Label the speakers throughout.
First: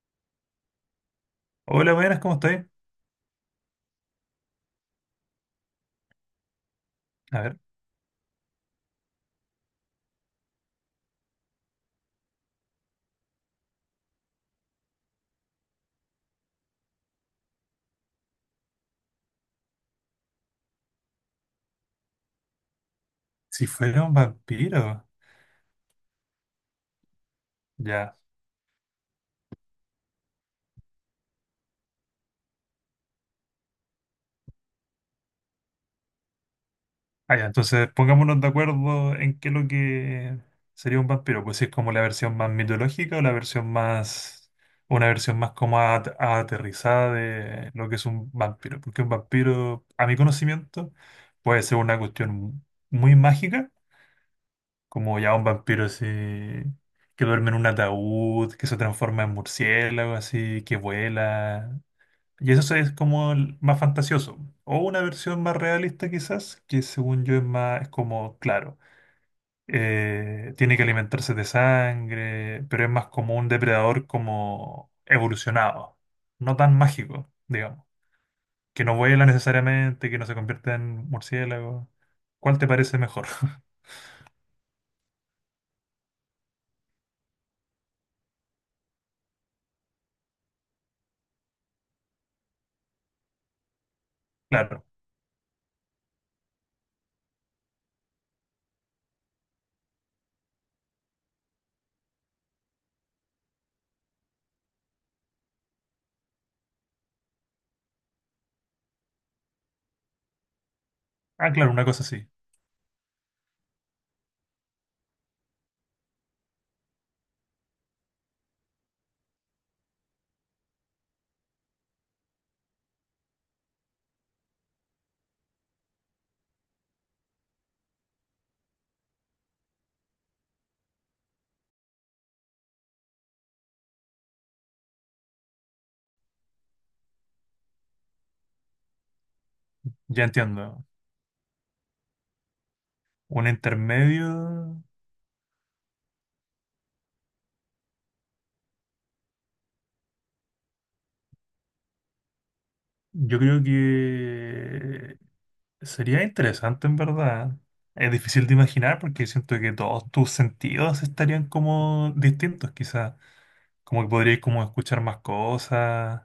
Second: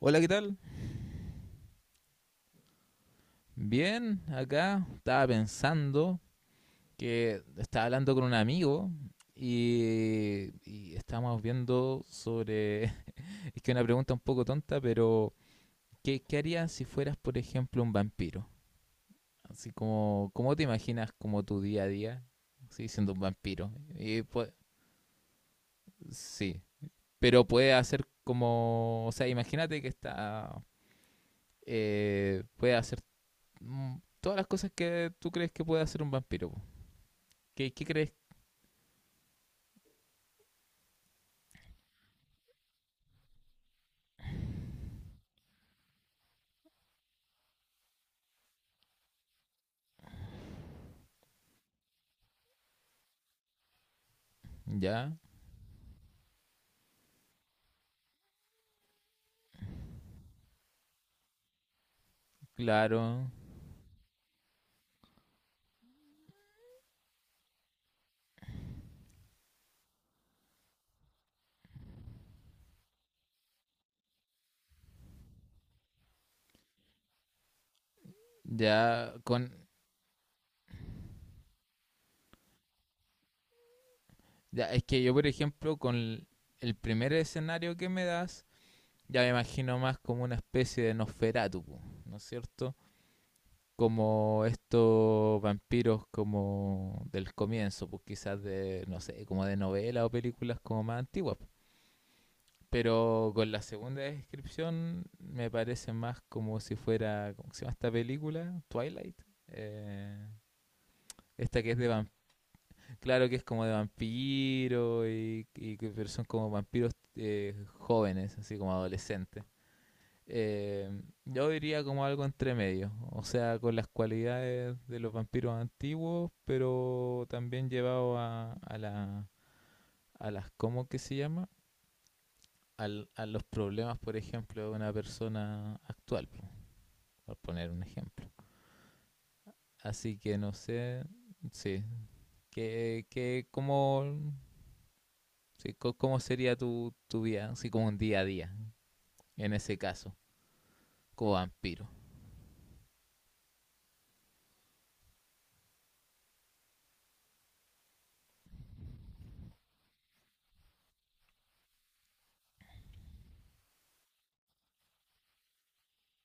Speaker 1: Hola, ¿qué tal?
Speaker 2: Hola, buenas, ¿cómo estáis?
Speaker 1: Bien, acá estaba pensando
Speaker 2: A
Speaker 1: que
Speaker 2: ver,
Speaker 1: estaba hablando con un amigo y estábamos viendo sobre, es que una pregunta un poco tonta, pero ¿qué harías si fueras, por ejemplo, un vampiro? Así como, ¿cómo te imaginas como tu día a día? Sí, siendo un
Speaker 2: si
Speaker 1: vampiro.
Speaker 2: fuera un
Speaker 1: Y, pues,
Speaker 2: vampiro.
Speaker 1: sí, pero puede hacer
Speaker 2: Ya.
Speaker 1: como, o sea, imagínate que está, puede hacer mm, todas las cosas que tú crees que puede hacer un vampiro, po.
Speaker 2: Ah, ya,
Speaker 1: ¿Qué
Speaker 2: entonces
Speaker 1: crees?
Speaker 2: pongámonos de acuerdo en qué es lo que sería un vampiro. Pues si es como la versión más mitológica o la versión más. Una versión más como aterrizada de lo que es un vampiro. Porque un vampiro, a mi conocimiento, puede ser una cuestión muy mágica,
Speaker 1: Ya,
Speaker 2: como ya un vampiro así, que duerme en un ataúd, que se transforma en murciélago, así, que vuela. Y eso es
Speaker 1: claro.
Speaker 2: como el más fantasioso. O una versión más realista quizás, que según yo es más, es como, claro, tiene que alimentarse de sangre, pero es más como un depredador como evolucionado, no tan mágico, digamos, que no
Speaker 1: Ya,
Speaker 2: vuela
Speaker 1: con.
Speaker 2: necesariamente, que no se convierta en murciélago. ¿Cuál te parece mejor?
Speaker 1: Ya, es que yo, por ejemplo, el primer escenario que me das, ya me imagino más como una especie de Nosferatu, po, ¿no es cierto? Como
Speaker 2: Claro.
Speaker 1: estos vampiros como del comienzo, pues quizás de, no sé, como de novelas o películas como más antiguas. Pero con la segunda descripción me parece más como si fuera, ¿cómo se llama esta película? Twilight. Eh,
Speaker 2: Ah,
Speaker 1: esta
Speaker 2: claro,
Speaker 1: que es
Speaker 2: una
Speaker 1: de
Speaker 2: cosa así.
Speaker 1: claro que es como de vampiro, y pero son como vampiros jóvenes, así como adolescentes. Eh, yo diría como algo entre medio, o sea, con las cualidades de los vampiros antiguos, pero también llevado la, a las, ¿cómo que se llama? A los problemas, por ejemplo, de una persona actual, por poner un ejemplo. Así
Speaker 2: Ya
Speaker 1: que no
Speaker 2: entiendo.
Speaker 1: sé, sí, que,
Speaker 2: Un
Speaker 1: que como
Speaker 2: intermedio,
Speaker 1: sí. ¿Cómo sería tu vida, así como un día a día, en ese caso, como vampiro?
Speaker 2: yo creo que... sería interesante en verdad. Es difícil de imaginar porque siento que todos tus sentidos estarían como distintos, quizás. Como que podrías como escuchar más cosas.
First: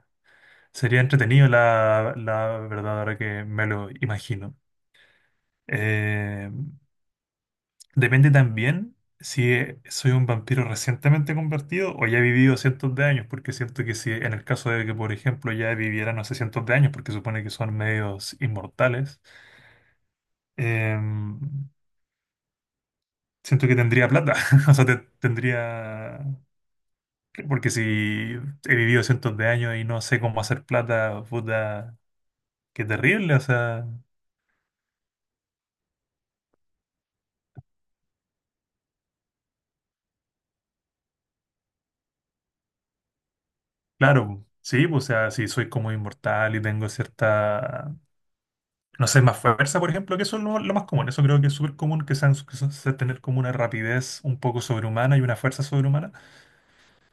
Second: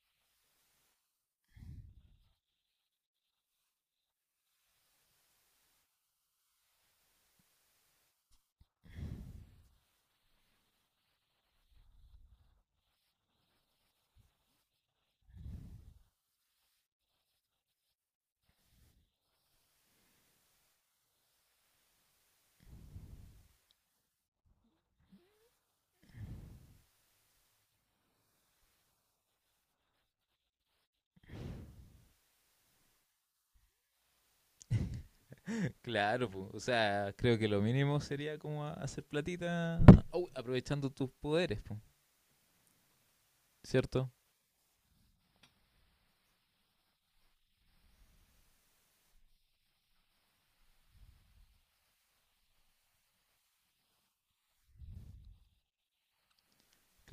Speaker 2: Sería entretenido la verdad ahora que me lo imagino. Eh, Depende también si soy un vampiro recientemente convertido o ya he vivido cientos de años, porque siento que si en el caso de que, por ejemplo, ya viviera, no sé, cientos de años, porque supone que son medios inmortales. em, Siento que tendría plata, o sea, tendría, porque si he vivido cientos de años y no sé cómo hacer plata, puta, qué terrible, o sea,
Speaker 1: Claro, po, o sea, creo que lo mínimo sería como hacer platita, aprovechando tus poderes, po, ¿cierto?
Speaker 2: claro, sí, pues, o sea, si soy como inmortal y tengo cierta, no sé, más fuerza, por ejemplo, que eso es lo más común, eso creo que es súper común, que sean, sea tener como una rapidez un poco sobrehumana y una fuerza sobrehumana,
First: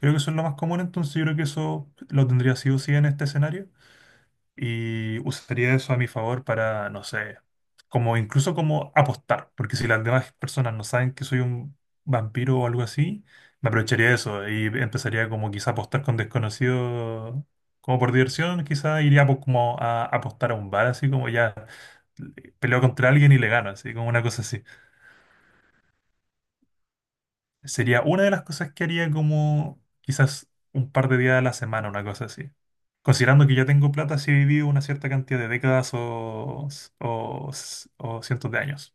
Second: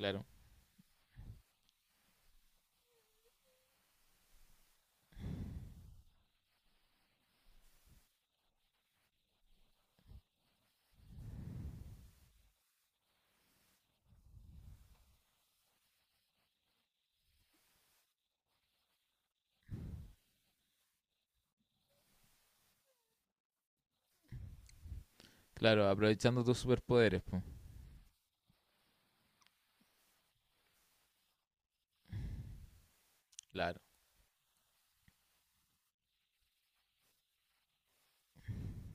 Speaker 2: creo que eso es lo más común, entonces yo creo que eso lo tendría sí o sí en este escenario. Y usaría eso a mi favor para, no sé, como incluso como apostar, porque si las demás personas no saben que soy un vampiro o algo así, me aprovecharía de eso y empezaría como quizá a apostar con desconocidos, como por diversión, quizá como a apostar a un bar, así como ya peleo contra alguien y le gano, así como una cosa así.
Speaker 1: claro, aprovechando tus superpoderes, po.
Speaker 2: Sería una de las cosas que haría como quizás un par de días a la semana, una cosa así. Considerando que ya
Speaker 1: Claro,
Speaker 2: tengo plata si viví una cierta cantidad de décadas o, o cientos de años.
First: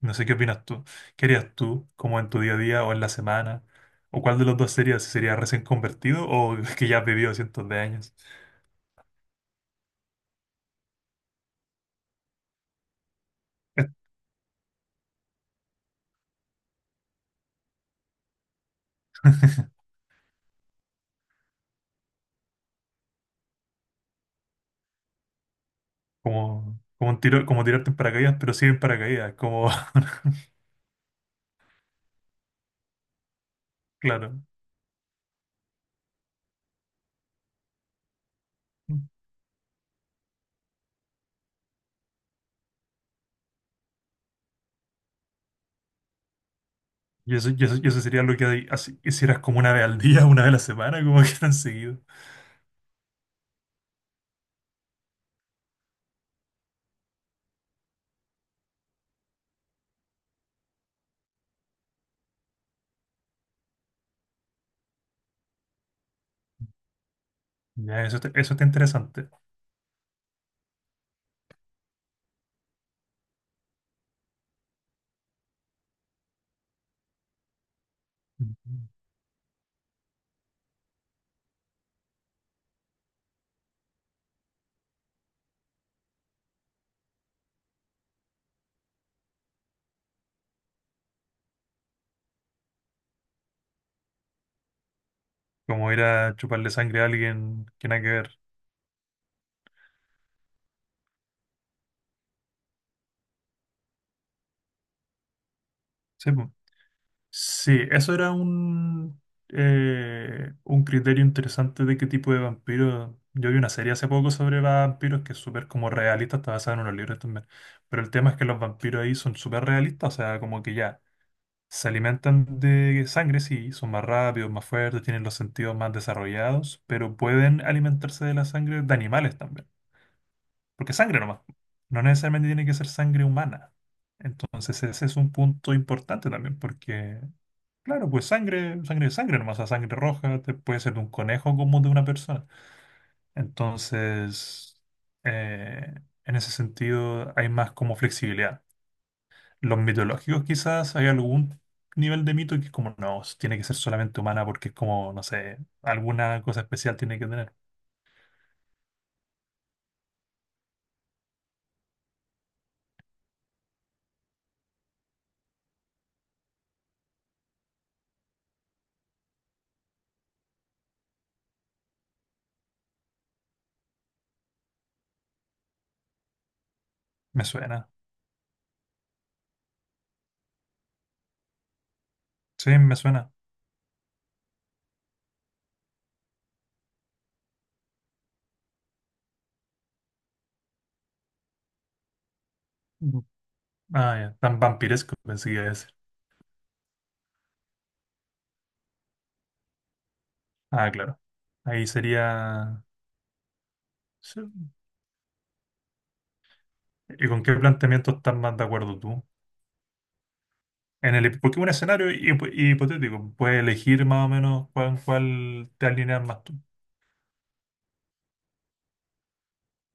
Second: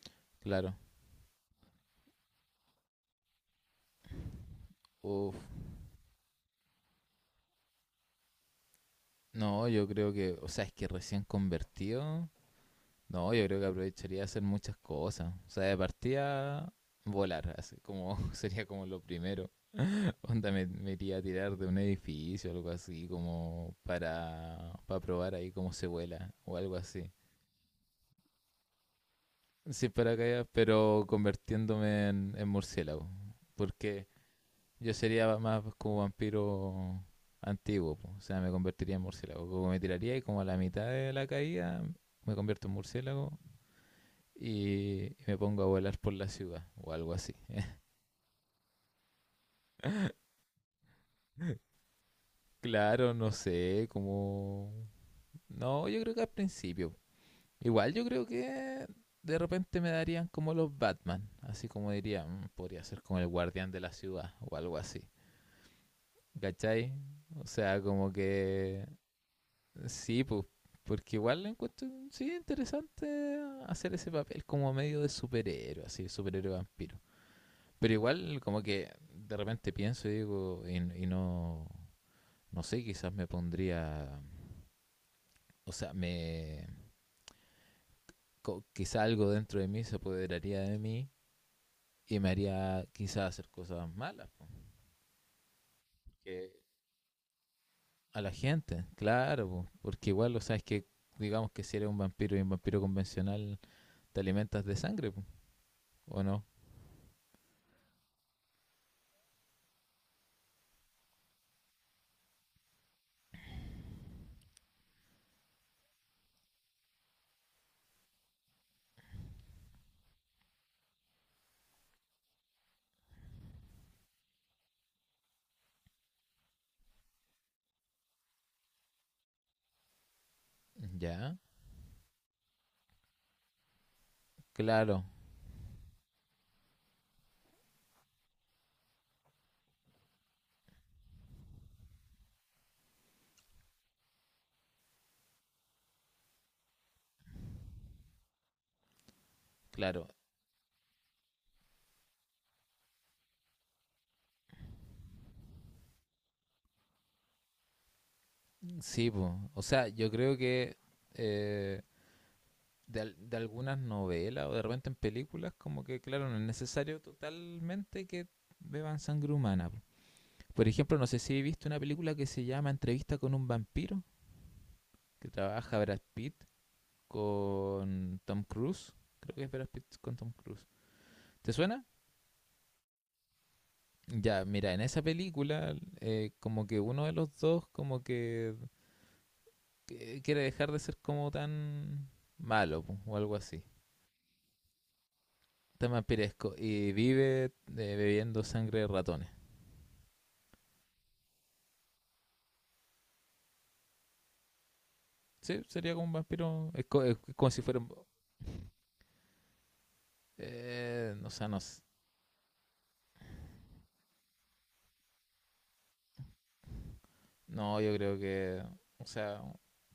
Speaker 2: No sé qué opinas
Speaker 1: claro.
Speaker 2: tú. ¿Qué harías tú, como en tu día a día o en la semana? ¿O cuál de los dos sería? ¿Si
Speaker 1: Uf,
Speaker 2: sería recién convertido o que ya has vivido cientos de años?
Speaker 1: no, yo creo que, o sea, es que recién convertido, no, yo creo que aprovecharía de hacer muchas cosas, o sea, de partida volar, así como sería como lo primero. Onda, me iría a tirar de un edificio o algo así, como para probar ahí cómo se vuela o algo
Speaker 2: Como, como,
Speaker 1: así.
Speaker 2: un tiro, como tirarte en paracaídas, pero sí en paracaídas. Como,
Speaker 1: Sin paracaídas, pero convirtiéndome en murciélago. Porque
Speaker 2: claro.
Speaker 1: yo sería más como vampiro antiguo, po. O sea, me convertiría en murciélago. Como me tiraría y como a la mitad de la caída me convierto en murciélago y me pongo a volar por la ciudad o algo así.
Speaker 2: Y eso, y eso, y eso sería lo que hicieras como una vez al día, una vez a la semana, como que tan seguido.
Speaker 1: Claro, no sé, como... No, yo creo que al principio, igual yo creo que de repente me darían como los Batman, así como diría: "Mm, podría ser como el guardián de la ciudad o algo así. ¿Cachai?" O sea,
Speaker 2: Ya,
Speaker 1: como
Speaker 2: eso, eso está
Speaker 1: que
Speaker 2: interesante.
Speaker 1: sí, pues, porque igual lo encuentro sí interesante hacer ese papel como medio de superhéroe, así, superhéroe vampiro. Pero igual como
Speaker 2: Ujú.
Speaker 1: que de repente pienso y digo, y no, no sé, quizás me pondría, o sea, me, quizá algo dentro de mí se apoderaría de mí y me haría quizás hacer cosas malas
Speaker 2: Como ir a
Speaker 1: porque
Speaker 2: chuparle sangre a alguien que nada que
Speaker 1: a la
Speaker 2: ver.
Speaker 1: gente, claro, po, porque igual, o sea, es que digamos que si eres un vampiro y un vampiro convencional, te alimentas de sangre, po, ¿o
Speaker 2: Sí,
Speaker 1: no?
Speaker 2: po. Sí, eso era un criterio interesante de qué tipo de vampiro. Yo vi una serie hace poco sobre vampiros que es súper como realista, está basada en unos libros también. Pero el tema es que los vampiros ahí son súper realistas, o sea, como que ya. Se alimentan de sangre, sí, son más rápidos, más fuertes, tienen los sentidos más desarrollados, pero pueden alimentarse de la sangre de animales también. Porque sangre
Speaker 1: Ya,
Speaker 2: nomás, no necesariamente tiene que ser sangre humana. Entonces
Speaker 1: claro,
Speaker 2: ese es un punto importante también, porque, claro, pues sangre, sangre es sangre nomás, o sea, sangre roja puede ser de un conejo como de una persona. Entonces, eh, en ese sentido hay más como flexibilidad. Los
Speaker 1: claro,
Speaker 2: mitológicos quizás hay algún nivel de mito que es como, no, tiene que ser solamente humana porque es como, no sé, alguna cosa especial tiene que tener.
Speaker 1: sí, pues, o sea, yo creo que eh, de, de algunas novelas o de repente en películas, como que, claro, no es necesario totalmente que beban sangre humana, po. Por ejemplo, no sé si he visto una película que se llama Entrevista con un vampiro, que trabaja Brad Pitt
Speaker 2: Me suena.
Speaker 1: con Tom Cruise. Creo que es Brad Pitt con Tom Cruise. ¿Te suena?
Speaker 2: Sí, me suena.
Speaker 1: Ya, mira, en esa película como que uno de los dos como que quiere dejar de ser como tan malo, po, o
Speaker 2: Mm.
Speaker 1: algo así.
Speaker 2: Ah, ya. Tan vampiresco pensé que iba a decir.
Speaker 1: Tan vampiresco y vive bebiendo sangre de ratones.
Speaker 2: Ah, claro. Ahí sería... sí.
Speaker 1: Sí, sería como un vampiro. Es, es
Speaker 2: ¿Y con
Speaker 1: como
Speaker 2: qué
Speaker 1: si fuera...
Speaker 2: planteamiento estás más de acuerdo tú?
Speaker 1: O sea, no,
Speaker 2: Porque un
Speaker 1: s-,
Speaker 2: escenario hipotético, puedes elegir más o menos cuál te alineas más tú.
Speaker 1: no, yo creo que... O sea,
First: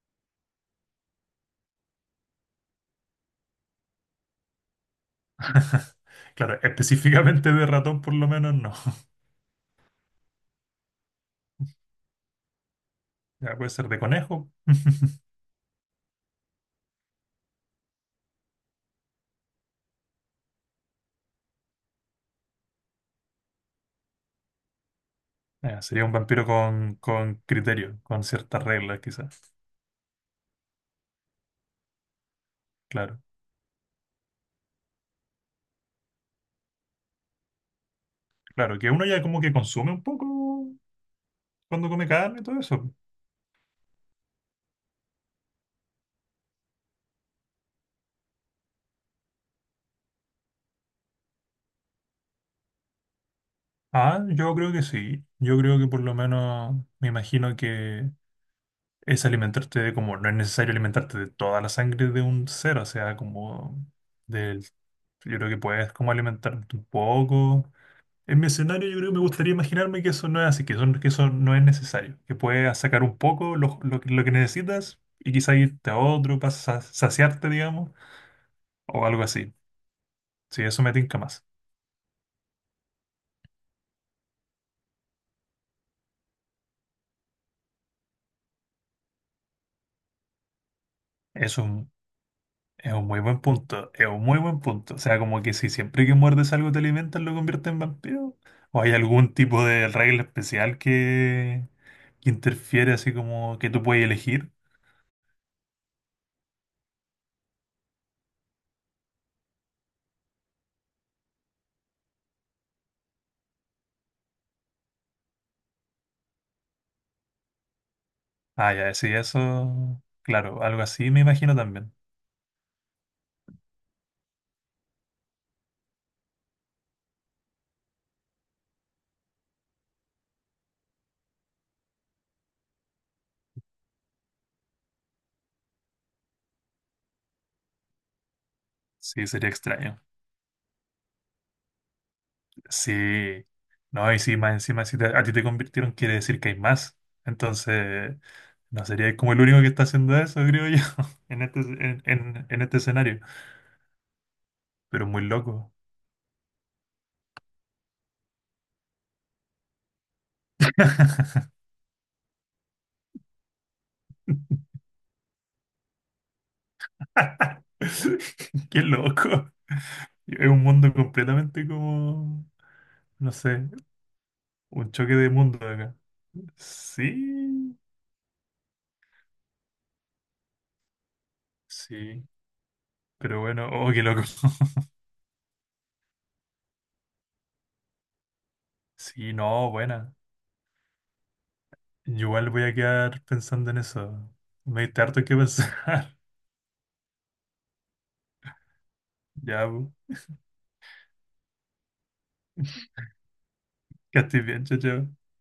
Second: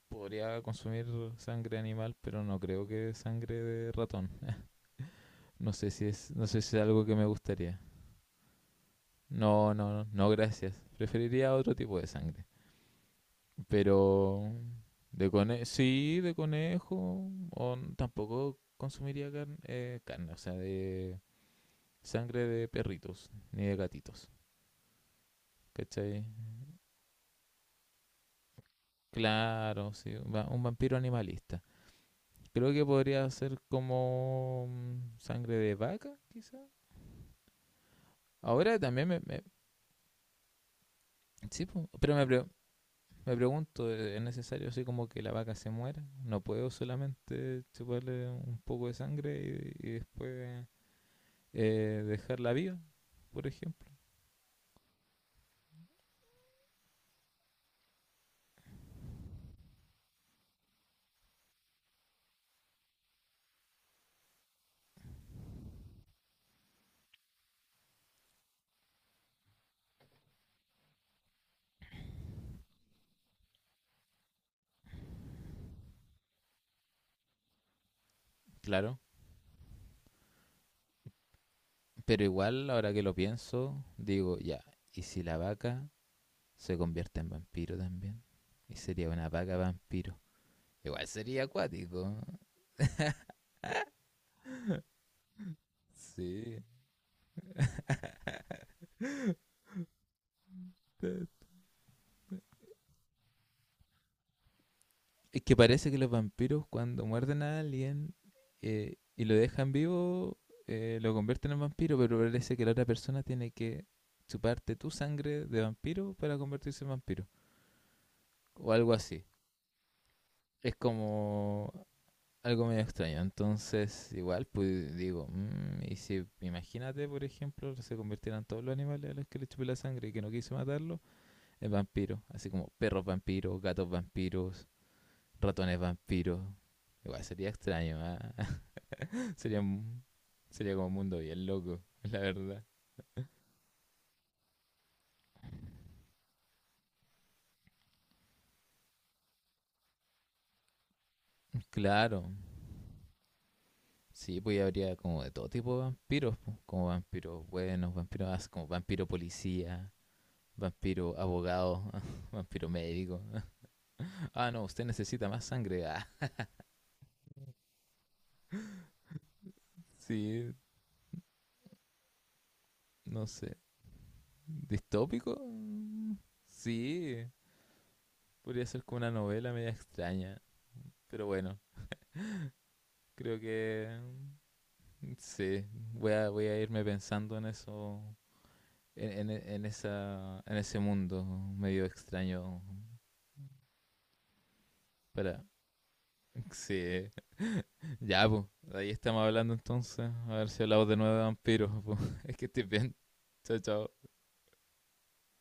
Speaker 1: podría consumir sangre animal, pero no creo que sangre de ratón. No sé si es, no
Speaker 2: Claro,
Speaker 1: sé si es algo que me
Speaker 2: específicamente de
Speaker 1: gustaría.
Speaker 2: ratón por lo menos no.
Speaker 1: No, no, no, no, gracias. Preferiría otro tipo de sangre.
Speaker 2: Ya puede ser de conejo.
Speaker 1: Pero de conejo, sí, de conejo. O n- tampoco consumiría carne, carne, o sea, de sangre de perritos ni de gatitos.
Speaker 2: Ah, sería un
Speaker 1: ¿Cachai?
Speaker 2: vampiro con criterio, con ciertas reglas quizás.
Speaker 1: Claro, sí, un un vampiro animalista. Creo que
Speaker 2: Claro,
Speaker 1: podría ser como sangre de vaca, quizá. Ahora
Speaker 2: claro, que uno
Speaker 1: también me...
Speaker 2: ya
Speaker 1: me-,
Speaker 2: como que consume un poco
Speaker 1: sí, po,
Speaker 2: cuando come
Speaker 1: pero me,
Speaker 2: carne y
Speaker 1: pre-,
Speaker 2: todo eso.
Speaker 1: me pregunto, ¿e-, ¿es necesario así como que la vaca se muera? ¿No puedo solamente chuparle un poco de sangre y después dejarla viva, por ejemplo?
Speaker 2: Ah, yo creo que sí. Yo creo que por lo menos me imagino que es alimentarte de como, no es necesario alimentarte de toda la sangre de un ser, o sea, como del, yo creo que puedes como alimentarte un poco. En mi escenario yo creo que me gustaría imaginarme que eso no es así, que eso no es necesario, que puedes sacar un poco lo que necesitas y quizá irte a otro para saciarte, digamos,
Speaker 1: Claro,
Speaker 2: o algo así. Sí, eso me tinca más.
Speaker 1: pero igual ahora que lo pienso, digo, ya, ¿y si la vaca se convierte en vampiro también? Y sería una vaca vampiro. Igual sería
Speaker 2: Es un,
Speaker 1: acuático.
Speaker 2: es un muy buen punto, es un muy buen punto. O sea, como que si siempre que muerdes
Speaker 1: Sí.
Speaker 2: algo te alimentas, lo conviertes en vampiro. ¿O hay algún tipo de regla especial que interfiere así como que tú puedes elegir?
Speaker 1: Es que parece que los vampiros cuando muerden a alguien y lo dejan vivo, lo convierten en vampiro, pero parece que la otra persona tiene que chuparte tu sangre de vampiro para convertirse en vampiro. O
Speaker 2: Ah,
Speaker 1: algo
Speaker 2: ya, sí,
Speaker 1: así.
Speaker 2: eso, claro,
Speaker 1: Es
Speaker 2: algo así me imagino
Speaker 1: como
Speaker 2: también.
Speaker 1: algo medio extraño. Entonces, igual, pues digo, mm, y si imagínate, por ejemplo, se convirtieran todos los animales a los que le chupé la sangre y que no quise matarlo en vampiros. Así como perros vampiros, gatos vampiros, ratones vampiros. Igual sería extraño, ¿ah?
Speaker 2: Sí, sería
Speaker 1: Sería,
Speaker 2: extraño.
Speaker 1: sería como un mundo bien loco, la verdad.
Speaker 2: Sí, no, y si más encima, si a ti te convirtieron, quiere decir que hay más. Entonces, no sería como el único que está haciendo eso, creo yo, en
Speaker 1: Claro.
Speaker 2: en este escenario.
Speaker 1: Sí, pues ya habría
Speaker 2: Pero
Speaker 1: como
Speaker 2: muy
Speaker 1: de todo
Speaker 2: loco.
Speaker 1: tipo de vampiros, po, como vampiros buenos, vampiros como vampiro policía, vampiro abogado, vampiro médico. Ah, no, usted necesita más sangre. Ah,
Speaker 2: Qué loco. Es
Speaker 1: sí,
Speaker 2: un mundo completamente como,
Speaker 1: no
Speaker 2: no
Speaker 1: sé.
Speaker 2: sé, un choque de
Speaker 1: ¿Distópico?
Speaker 2: mundo acá.
Speaker 1: Mm, sí,
Speaker 2: Sí,
Speaker 1: podría ser como una novela media extraña, pero bueno,
Speaker 2: sí.
Speaker 1: creo
Speaker 2: Pero bueno,
Speaker 1: que
Speaker 2: oh, qué loco.
Speaker 1: mm, sí, voy a irme pensando en eso en,
Speaker 2: Sí,
Speaker 1: en
Speaker 2: no, buena.
Speaker 1: esa, en ese mundo medio
Speaker 2: Yo igual
Speaker 1: extraño.
Speaker 2: voy a quedar pensando en eso. Me diste harto que
Speaker 1: Para,
Speaker 2: pensar.
Speaker 1: sí, ya, pues, ahí estamos hablando
Speaker 2: Ya,
Speaker 1: entonces. A ver si hablamos de nuevo de vampiros, po. Es que estoy bien. Chao, chao.
Speaker 2: que estés bien, chao, chao.